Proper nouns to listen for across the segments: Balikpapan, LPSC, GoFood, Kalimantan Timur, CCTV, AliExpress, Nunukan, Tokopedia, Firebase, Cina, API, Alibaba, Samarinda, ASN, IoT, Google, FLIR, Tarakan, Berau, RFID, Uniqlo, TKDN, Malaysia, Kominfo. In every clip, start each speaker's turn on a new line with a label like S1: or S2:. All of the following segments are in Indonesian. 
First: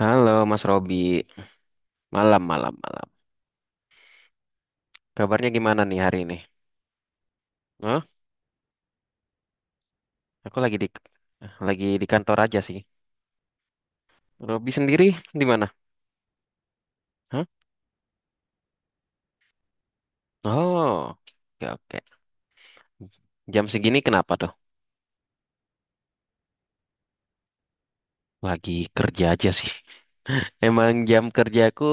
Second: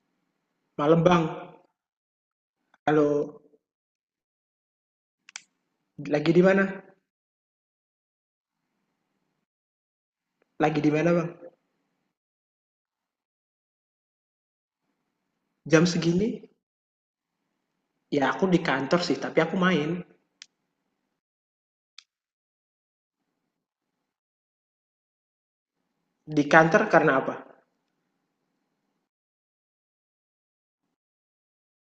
S1: Halo Mas Robi,
S2: Malam bang,
S1: malam, malam, malam.
S2: kalau
S1: Kabarnya gimana nih hari
S2: lagi
S1: ini?
S2: di mana?
S1: Hah? Aku
S2: Lagi di mana bang?
S1: lagi di kantor aja sih. Robi sendiri di mana?
S2: Jam segini?
S1: Hah?
S2: Ya aku di kantor sih, tapi aku main.
S1: Oh, oke, oke. Jam segini kenapa tuh?
S2: Di kantor karena apa?
S1: Lagi kerja aja sih. Emang jam kerjaku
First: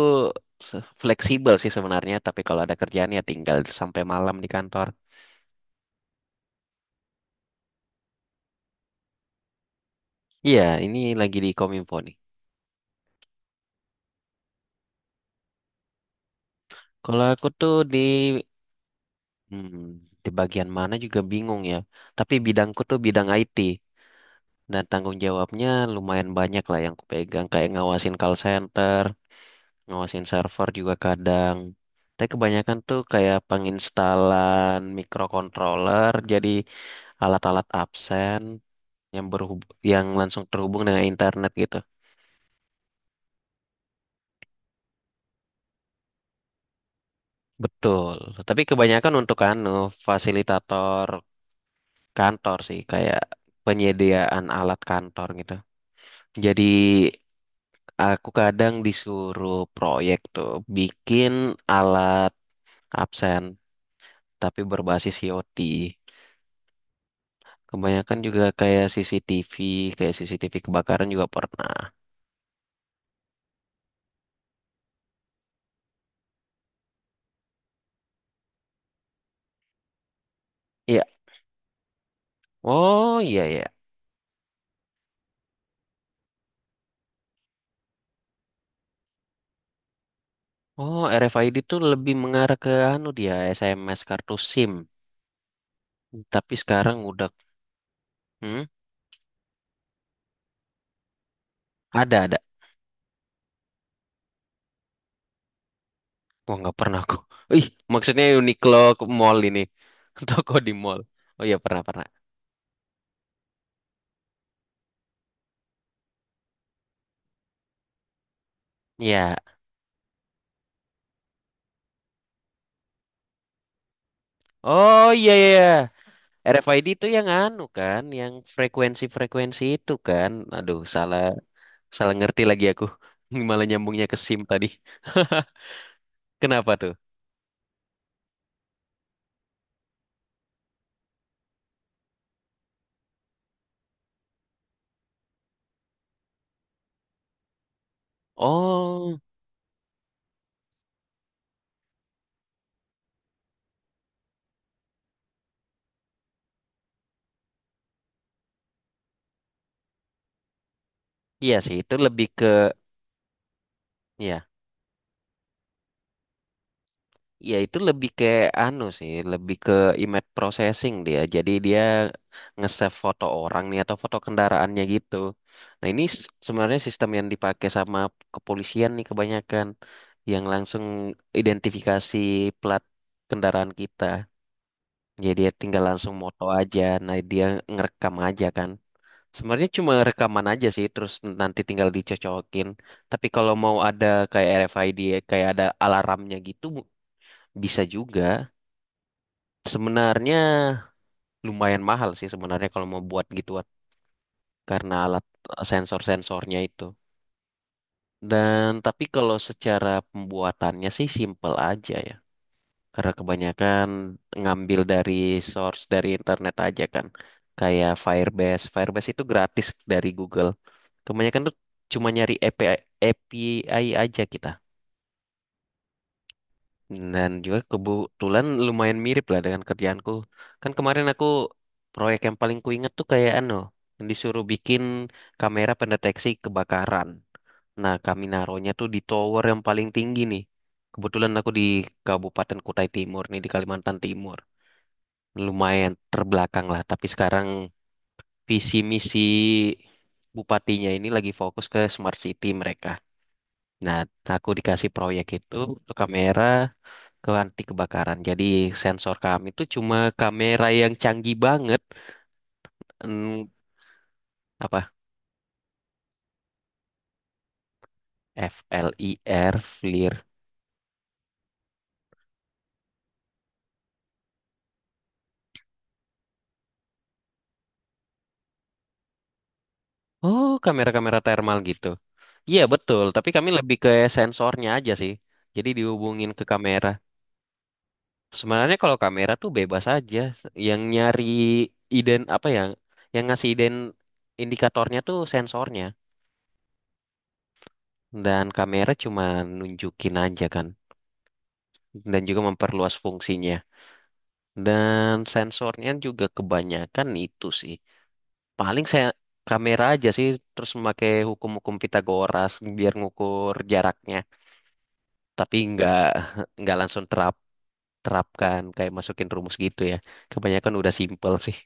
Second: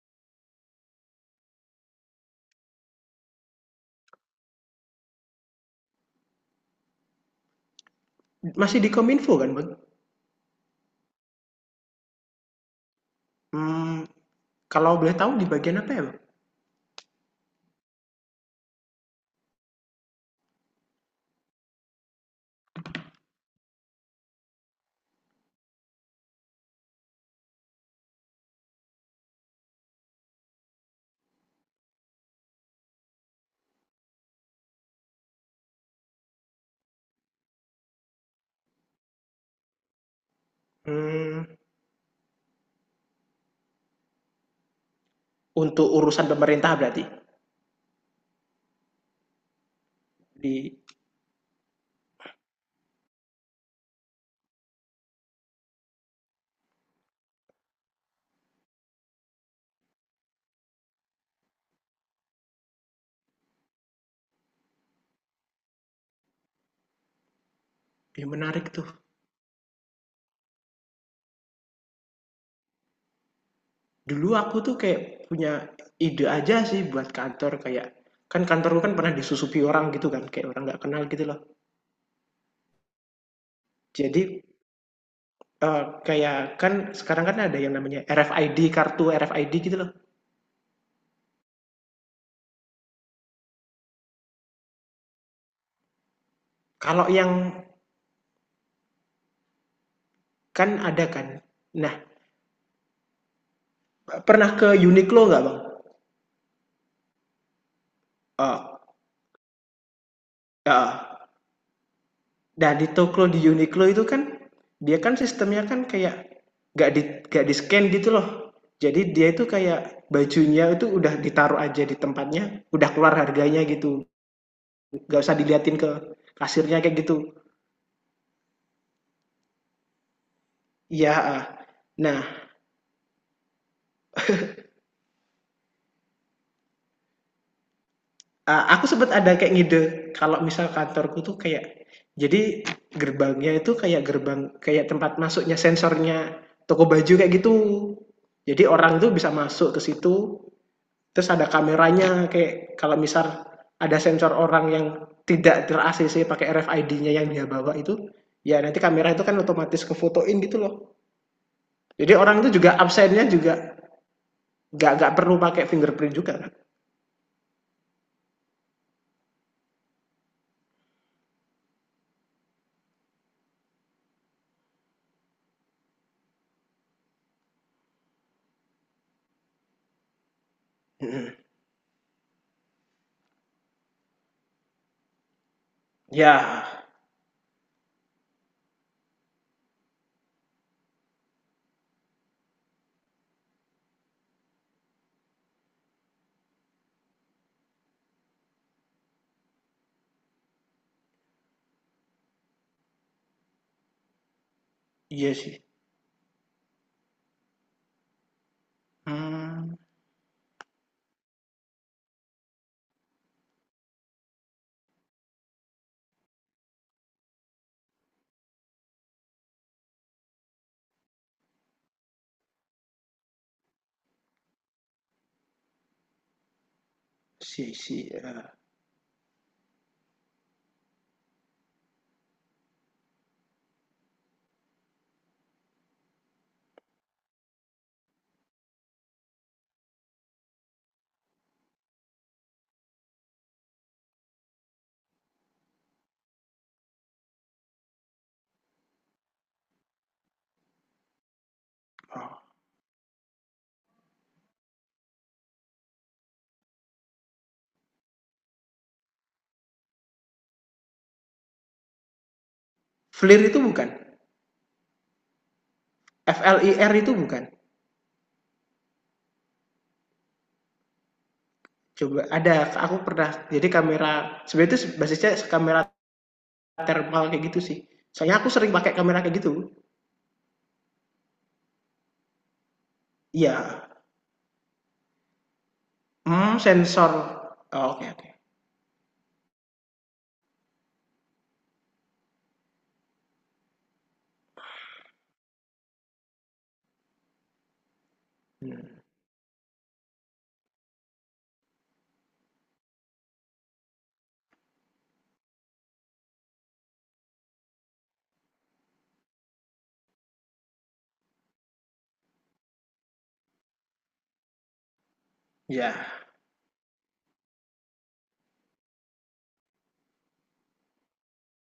S1: fleksibel sih sebenarnya, tapi kalau ada kerjaan ya tinggal sampai malam di kantor.
S2: Masih di Kominfo kan bang?
S1: Iya, ini lagi di Kominfo nih.
S2: Hmm, Kalau boleh tahu di bagian apa ya bang?
S1: Kalau aku tuh hmm, di bagian mana juga bingung ya. Tapi bidangku tuh bidang IT. Dan tanggung jawabnya lumayan banyak lah yang kupegang, kayak ngawasin call center, ngawasin server juga kadang. Tapi kebanyakan tuh kayak penginstalan microcontroller, jadi alat-alat absen yang berhub yang langsung terhubung dengan
S2: Hmm,
S1: internet gitu.
S2: untuk urusan pemerintah berarti.
S1: Betul. Tapi kebanyakan untuk anu
S2: Di,
S1: fasilitator kantor sih, kayak penyediaan alat kantor gitu. Jadi aku kadang disuruh proyek tuh bikin alat absen tapi berbasis IoT. Kebanyakan
S2: Ya
S1: juga
S2: menarik
S1: kayak
S2: tuh.
S1: CCTV, kayak CCTV kebakaran juga pernah.
S2: Dulu aku tuh kayak punya ide aja sih buat kantor kayak kan kantorku kan pernah disusupi orang gitu kan kayak orang nggak kenal
S1: Iya.
S2: gitu loh.
S1: Oh, iya, iya.
S2: Jadi kayak kan sekarang kan ada yang namanya RFID, kartu RFID gitu loh.
S1: Oh, RFID tuh lebih mengarah ke anu dia SMS kartu SIM. Tapi sekarang
S2: Kalau
S1: udah.
S2: yang
S1: Hmm?
S2: kan ada kan. Nah,
S1: Ada, ada.
S2: pernah ke Uniqlo nggak, Bang?
S1: Wah, nggak pernah aku. Ih, maksudnya Uniqlo
S2: Oh,
S1: ke mall ini toko di mall.
S2: heeh.
S1: Oh, iya, pernah, pernah.
S2: Nah, di toko di Uniqlo itu kan, dia kan sistemnya kan kayak nggak di nggak di-scan gitu loh. Jadi dia
S1: Iya.
S2: itu kayak bajunya itu udah ditaruh aja di tempatnya, udah keluar harganya gitu,
S1: Oh,
S2: nggak
S1: iya,
S2: usah
S1: iya. Iya.
S2: diliatin ke kasirnya
S1: RFID
S2: kayak
S1: itu
S2: gitu.
S1: yang anu kan, yang frekuensi-frekuensi itu kan. Aduh, salah
S2: Ya.
S1: salah
S2: Nah.
S1: ngerti lagi aku. Malah nyambungnya ke SIM tadi. Kenapa tuh?
S2: Ah, aku sempet ada kayak ngide kalau misal kantorku tuh kayak jadi gerbangnya itu kayak gerbang kayak tempat masuknya sensornya toko baju kayak gitu. Jadi orang tuh
S1: Oh,
S2: bisa masuk ke situ, terus ada kameranya kayak kalau misal ada sensor orang yang tidak ter-ACC pakai RFID-nya yang dia bawa itu, ya nanti kamera itu kan otomatis kefotoin gitu loh.
S1: iya sih, itu
S2: Jadi
S1: lebih
S2: orang
S1: ke,
S2: itu juga absennya juga
S1: ya,
S2: nggak perlu pakai fingerprint juga kan.
S1: ya itu lebih ke anu sih, lebih ke image processing dia. Jadi dia nge-save foto orang nih atau foto kendaraannya gitu. Nah, ini sebenarnya sistem yang dipakai sama kepolisian nih kebanyakan yang langsung
S2: Mm-mm.
S1: identifikasi plat kendaraan kita. Jadi dia tinggal langsung moto
S2: Ya,
S1: aja, nah dia ngerekam aja kan. Sebenarnya cuma rekaman aja sih, terus nanti tinggal dicocokin. Tapi kalau mau ada kayak RFID, kayak ada alarmnya gitu, bisa juga. Sebenarnya lumayan mahal sih sebenarnya kalau mau buat gituan, karena
S2: iya sih.
S1: sensor-sensornya itu. Dan tapi kalau
S2: Hmm.
S1: secara pembuatannya sih simple aja ya. Karena kebanyakan ngambil dari source dari internet aja kan. Kayak Firebase. Firebase itu gratis dari Google. Kebanyakan tuh cuma nyari API aja kita. Dan juga
S2: Si si eee,
S1: kebetulan lumayan mirip lah dengan kerjaanku. Kan kemarin aku proyek yang paling kuinget tuh kayak anu, yang disuruh bikin kamera pendeteksi kebakaran. Nah, kami naruhnya tuh di tower yang paling tinggi nih. Kebetulan aku di Kabupaten Kutai Timur nih, di Kalimantan Timur lumayan terbelakang lah. Tapi sekarang visi misi bupatinya ini lagi fokus ke smart
S2: Oh,
S1: city mereka. Nah, aku dikasih proyek itu untuk kamera ke anti kebakaran. Jadi sensor kami itu cuma kamera yang canggih banget.
S2: FLIR
S1: Hmm,
S2: itu bukan?
S1: Apa?
S2: FLIR itu bukan?
S1: FLIR, FLIR.
S2: Coba ada, aku pernah jadi kamera sebenarnya itu basisnya kamera thermal kayak gitu sih. Soalnya aku sering pakai kamera kayak gitu.
S1: Oh, kamera-kamera thermal gitu. Iya betul, tapi kami lebih
S2: Iya,
S1: ke sensornya aja sih. Jadi dihubungin ke kamera.
S2: sensor. Oke. Oh, oke, oke.
S1: Sebenarnya kalau kamera tuh bebas aja, yang nyari iden apa ya, yang ngasih iden indikatornya tuh sensornya, dan kamera
S2: Mmm,
S1: cuma nunjukin aja kan, dan juga memperluas fungsinya. Dan sensornya juga kebanyakan itu sih. Paling saya kamera aja sih terus memakai hukum-hukum Pitagoras biar ngukur jaraknya, tapi nggak
S2: iya.
S1: nggak langsung terapkan kayak masukin rumus gitu ya. Kebanyakan udah simple sih.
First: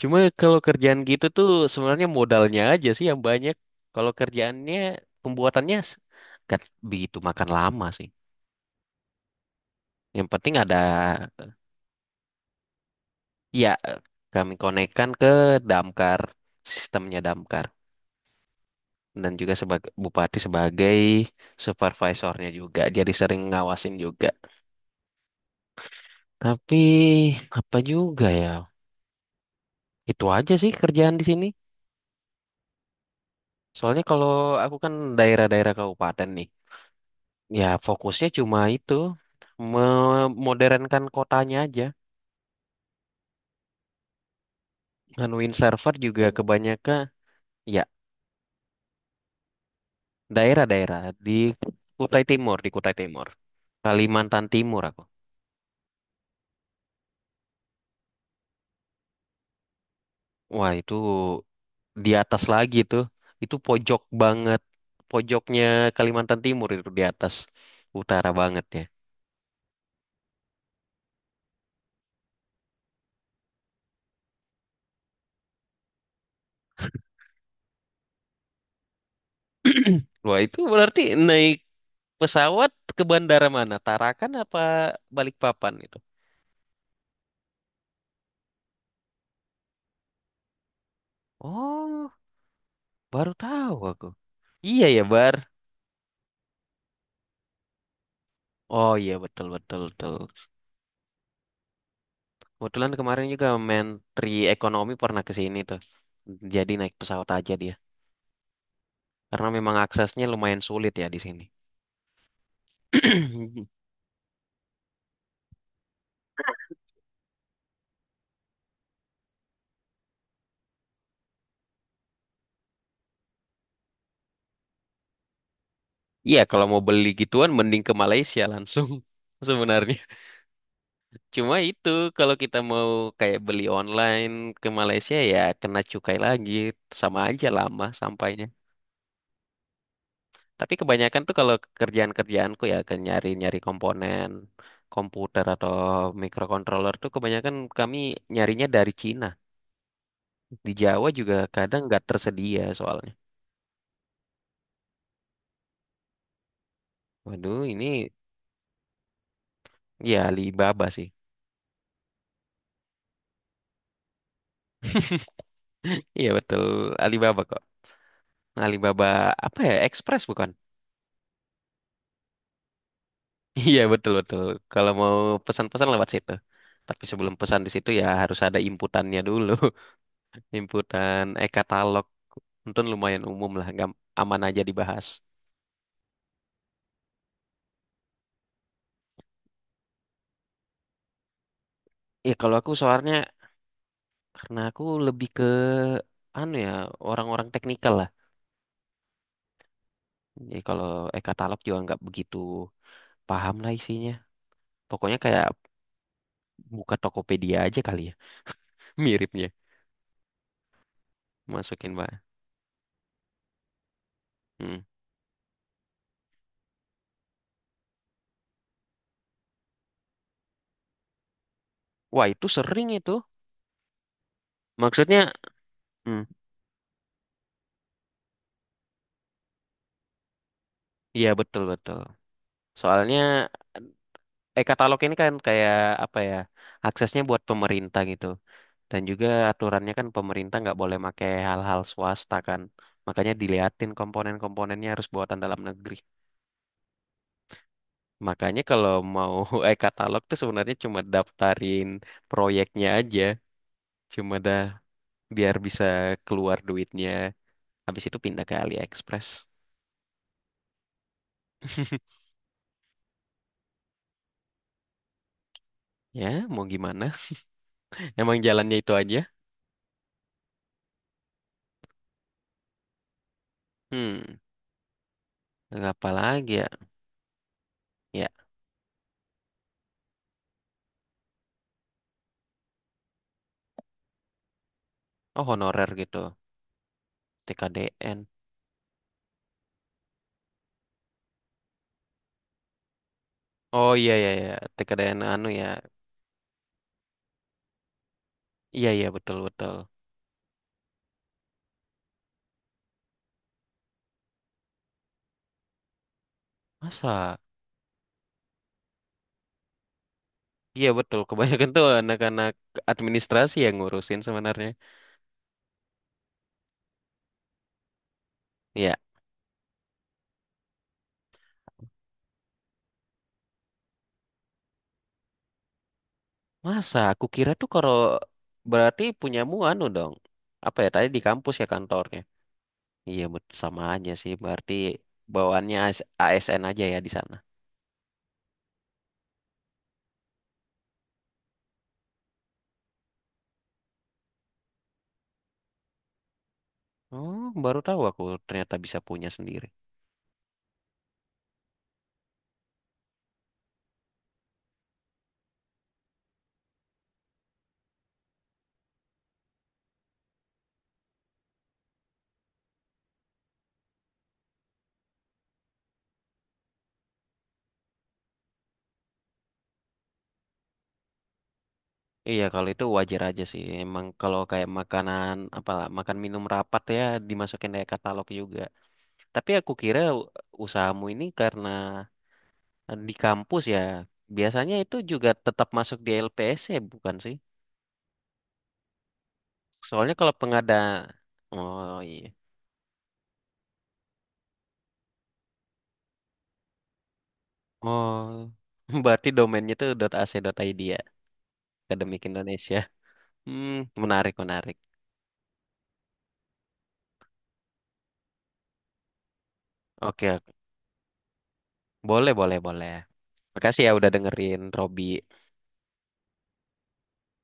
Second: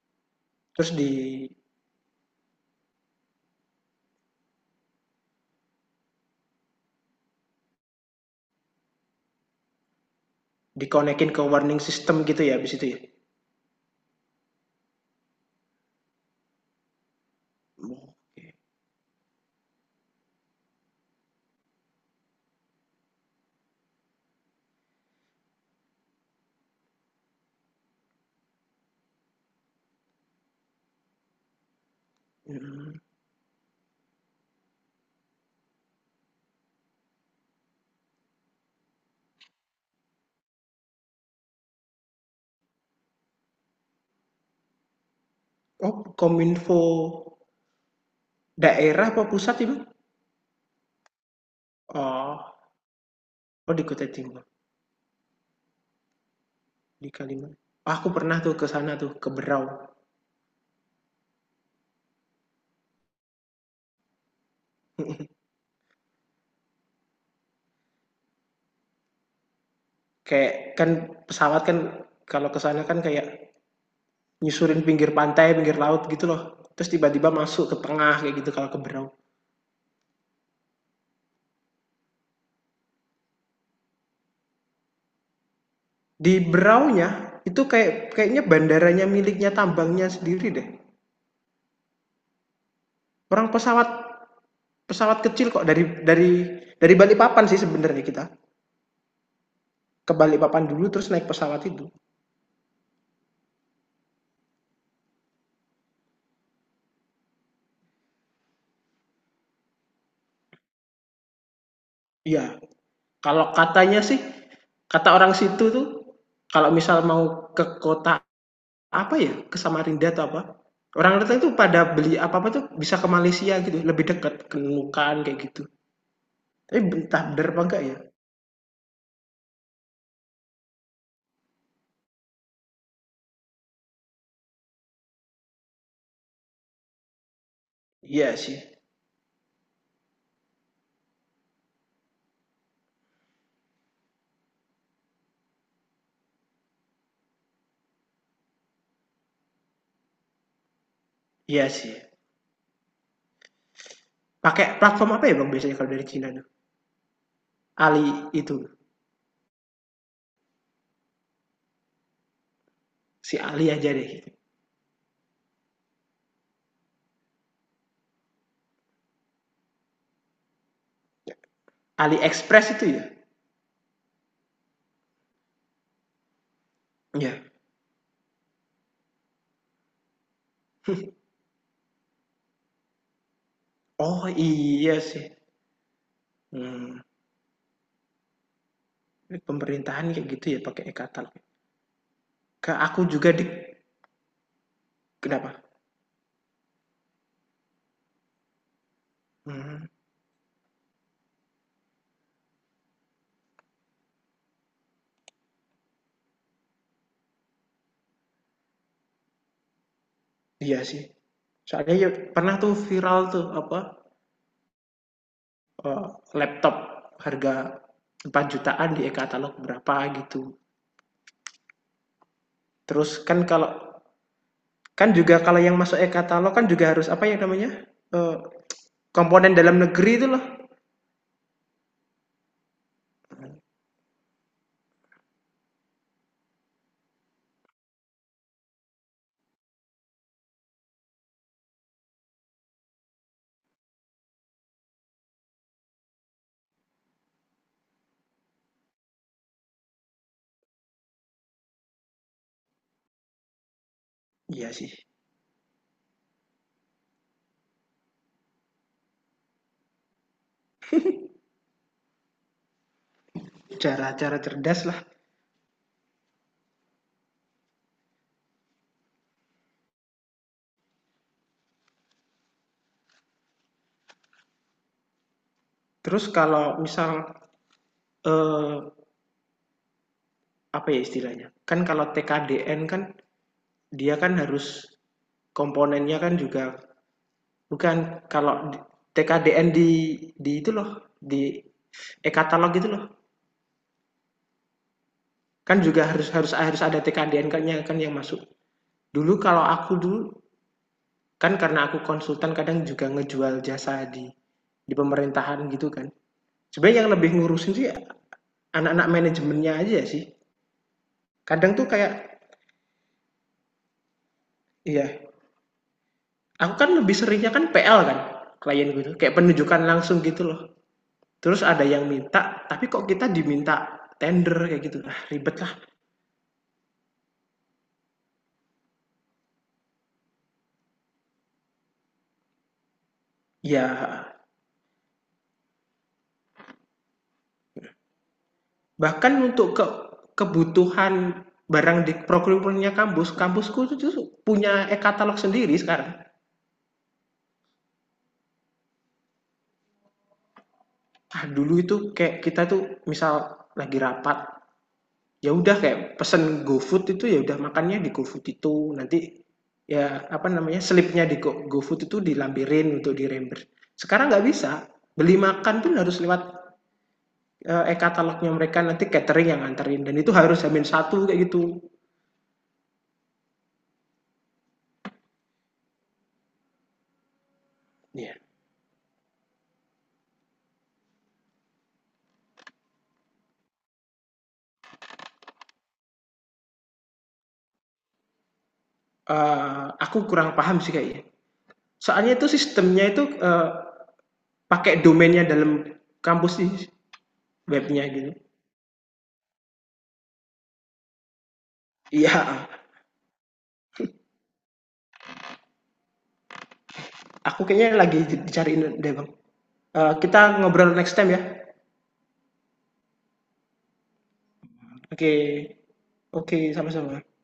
S1: Cuma kalau
S2: Terus
S1: kerjaan gitu tuh sebenarnya modalnya aja sih yang banyak. Kalau kerjaannya pembuatannya nggak begitu makan lama sih. Yang penting ada.
S2: dikonekin ke warning system gitu ya habis itu ya?
S1: Ya, kami konekkan ke damkar, sistemnya damkar,
S2: Oke,
S1: dan juga sebagai bupati, sebagai supervisornya juga. Jadi sering ngawasin juga. Tapi apa juga ya? Itu aja sih kerjaan di sini.
S2: mhm.
S1: Soalnya kalau aku kan daerah-daerah kabupaten nih. Ya fokusnya cuma itu memodernkan kotanya aja. Nganuin server
S2: Oh,
S1: juga
S2: Kominfo
S1: kebanyakan, ya,
S2: daerah apa pusat itu?
S1: daerah-daerah di Kutai
S2: Oh,
S1: Timur, di Kutai Timur.
S2: oh, di Kota Timur,
S1: Kalimantan Timur aku.
S2: di Kaliman aku pernah tuh ke sana tuh, ke Berau.
S1: Wah, itu di atas lagi tuh. Itu pojok banget.
S2: Mhm.
S1: Pojoknya Kalimantan Timur itu di atas, utara banget ya.
S2: Kayak kan pesawat kan kalau ke sana kan kayak nyusurin pinggir pantai, pinggir laut gitu loh. Terus tiba-tiba masuk ke tengah kayak gitu kalau ke Berau.
S1: Wah, itu berarti naik pesawat ke bandara mana? Tarakan apa Balikpapan itu?
S2: Di Beraunya itu kayak kayaknya bandaranya miliknya tambangnya sendiri deh.
S1: Oh, baru
S2: Orang
S1: tahu
S2: pesawat
S1: aku. Iya ya,
S2: pesawat
S1: Bar.
S2: kecil kok dari Balikpapan sih sebenarnya kita.
S1: Oh, iya, betul, betul,
S2: Ke
S1: betul.
S2: Balikpapan dulu terus naik pesawat itu.
S1: Kebetulan kemarin juga Menteri Ekonomi pernah ke sini tuh. Jadi naik pesawat aja dia. Karena memang aksesnya lumayan sulit ya di sini.
S2: Iya, kalau katanya sih kata orang situ tuh kalau misal mau ke kota, apa ya, ke Samarinda atau apa. Orang Batak itu pada beli apa-apa tuh bisa ke Malaysia gitu, lebih dekat ke Nunukan kayak gitu.
S1: Iya, kalau
S2: Tapi
S1: mau beli
S2: entah bener
S1: gituan
S2: apa
S1: mending
S2: enggak
S1: ke
S2: ya?
S1: Malaysia langsung sebenarnya. Cuma itu kalau kita mau kayak beli online ke Malaysia ya kena cukai lagi. Sama aja lama
S2: Iya
S1: sampainya.
S2: sih.
S1: Tapi kebanyakan tuh kalau kerjaan-kerjaanku ya ke nyari-nyari komponen komputer atau microcontroller tuh kebanyakan kami nyarinya dari Cina. Di Jawa juga
S2: Iya
S1: kadang
S2: sih.
S1: nggak tersedia soalnya.
S2: Pakai platform apa ya Bang biasanya kalau dari Cina tuh?
S1: Waduh, ini,
S2: Ali itu,
S1: ya, Alibaba sih.
S2: si Ali aja deh gitu.
S1: Iya betul, Alibaba kok. Alibaba apa ya? Express bukan?
S2: AliExpress itu ya?
S1: Iya, betul, betul. Kalau mau pesan-pesan lewat situ. Tapi sebelum
S2: Iya.
S1: pesan di situ ya harus ada inputannya dulu. Inputan e-katalog. Untung lumayan umum lah,
S2: Oh
S1: aman aja
S2: iya
S1: dibahas.
S2: sih. Hmm. Pemerintahan kayak gitu ya pakai e-katalog.
S1: Ya kalau
S2: Ke
S1: aku
S2: aku
S1: soalnya
S2: juga di,
S1: karena aku lebih ke
S2: kenapa?
S1: anu ya orang-orang teknikal lah.
S2: Hmm.
S1: Jadi kalau e-katalog juga nggak begitu paham lah isinya. Pokoknya kayak buka Tokopedia aja kali ya. Miripnya
S2: Iya sih.
S1: masukin
S2: Soalnya ya
S1: mbak.
S2: pernah tuh viral tuh apa?
S1: Hmm.
S2: eh, Laptop harga 4 jutaan di e-katalog berapa gitu.
S1: Wah, itu sering
S2: Terus
S1: itu.
S2: kan kalau kan
S1: Maksudnya,
S2: juga kalau yang masuk
S1: hmm,
S2: e-katalog kan juga harus apa ya namanya? Eh, Komponen dalam negeri itu loh.
S1: iya, betul, betul. Soalnya e-katalog ini kan kayak apa ya, aksesnya buat pemerintah gitu. Dan juga aturannya kan pemerintah nggak boleh pakai hal-hal swasta kan. Makanya diliatin komponen-komponennya harus buatan dalam negeri. Makanya kalau mau e-katalog tuh sebenarnya cuma daftarin proyeknya aja. Cuma dah
S2: Iya sih.
S1: biar bisa keluar duitnya. Habis itu pindah ke AliExpress.
S2: Cara-cara cerdas lah.
S1: Ya, mau gimana? Emang jalannya itu aja? Hmm, Apa
S2: Terus
S1: lagi
S2: kalau
S1: ya?
S2: misal
S1: Ya,
S2: eh, apa ya istilahnya? Kan kalau TKDN kan dia kan harus
S1: oh, honorer
S2: komponennya
S1: gitu.
S2: kan juga bukan
S1: TKDN.
S2: kalau TKDN di itu loh di e-katalog itu loh.
S1: Oh, iya, iya, iya, TKDN anu ya.
S2: Kan juga harus harus harus ada TKDN-nya kan yang masuk.
S1: Iya, iya,
S2: Dulu
S1: betul,
S2: kalau
S1: betul.
S2: aku dulu kan karena aku konsultan kadang juga ngejual jasa di pemerintahan gitu kan. Sebenarnya yang lebih
S1: Masa?
S2: ngurusin sih anak-anak manajemennya aja sih.
S1: Iya betul, kebanyakan
S2: Kadang
S1: tuh
S2: tuh kayak
S1: anak-anak administrasi yang ngurusin sebenarnya.
S2: iya, aku kan lebih seringnya kan PL kan klien
S1: Iya,
S2: gitu, kayak penunjukan langsung gitu loh. Terus ada yang minta, tapi kok kita diminta tender kayak gitu. Ah, ribet lah.
S1: masa aku kira tuh kalau berarti punyamu anu dong. Apa ya tadi di kampus ya kantornya? Iya, sama aja sih,
S2: Ya.
S1: berarti bawaannya ASN aja ya di sana.
S2: Bahkan untuk ke kebutuhan barang di procurement-nya kampus, kampusku itu punya e-katalog sendiri sekarang.
S1: Oh, baru tahu aku ternyata bisa punya sendiri.
S2: Ah, dulu itu kayak kita tuh misal lagi rapat, ya udah kayak pesen GoFood itu ya udah makannya di GoFood itu. Nanti ya apa namanya slipnya di GoFood itu dilampirin untuk di reimburse. Sekarang nggak bisa. Beli makan pun harus lewat e-katalognya mereka nanti catering yang nganterin dan itu harus hamin satu kayak gitu.
S1: Iya, kalau itu wajar aja sih. Emang kalau kayak makanan apa, makan minum rapat ya dimasukin kayak katalog
S2: Iya.
S1: juga. Tapi aku kira usahamu ini karena di kampus ya, biasanya itu juga tetap masuk di LPSC, bukan sih? Soalnya
S2: Aku
S1: kalau
S2: kurang
S1: pengada...
S2: paham sih kayaknya.
S1: Oh, iya.
S2: Soalnya itu sistemnya itu pakai domainnya dalam kampus di webnya
S1: Oh,
S2: gitu.
S1: berarti domainnya itu .ac.id ya, Akademik
S2: Iya,
S1: Indonesia. Hmm, Menarik, menarik.
S2: aku kayaknya lagi dicariin deh bang. Eh,
S1: Oke,
S2: kita
S1: oke.
S2: ngobrol next time ya.
S1: Boleh, boleh, boleh. Makasih ya udah dengerin,
S2: Oke,
S1: Robi.
S2: okay. Oke, okay, sama-sama.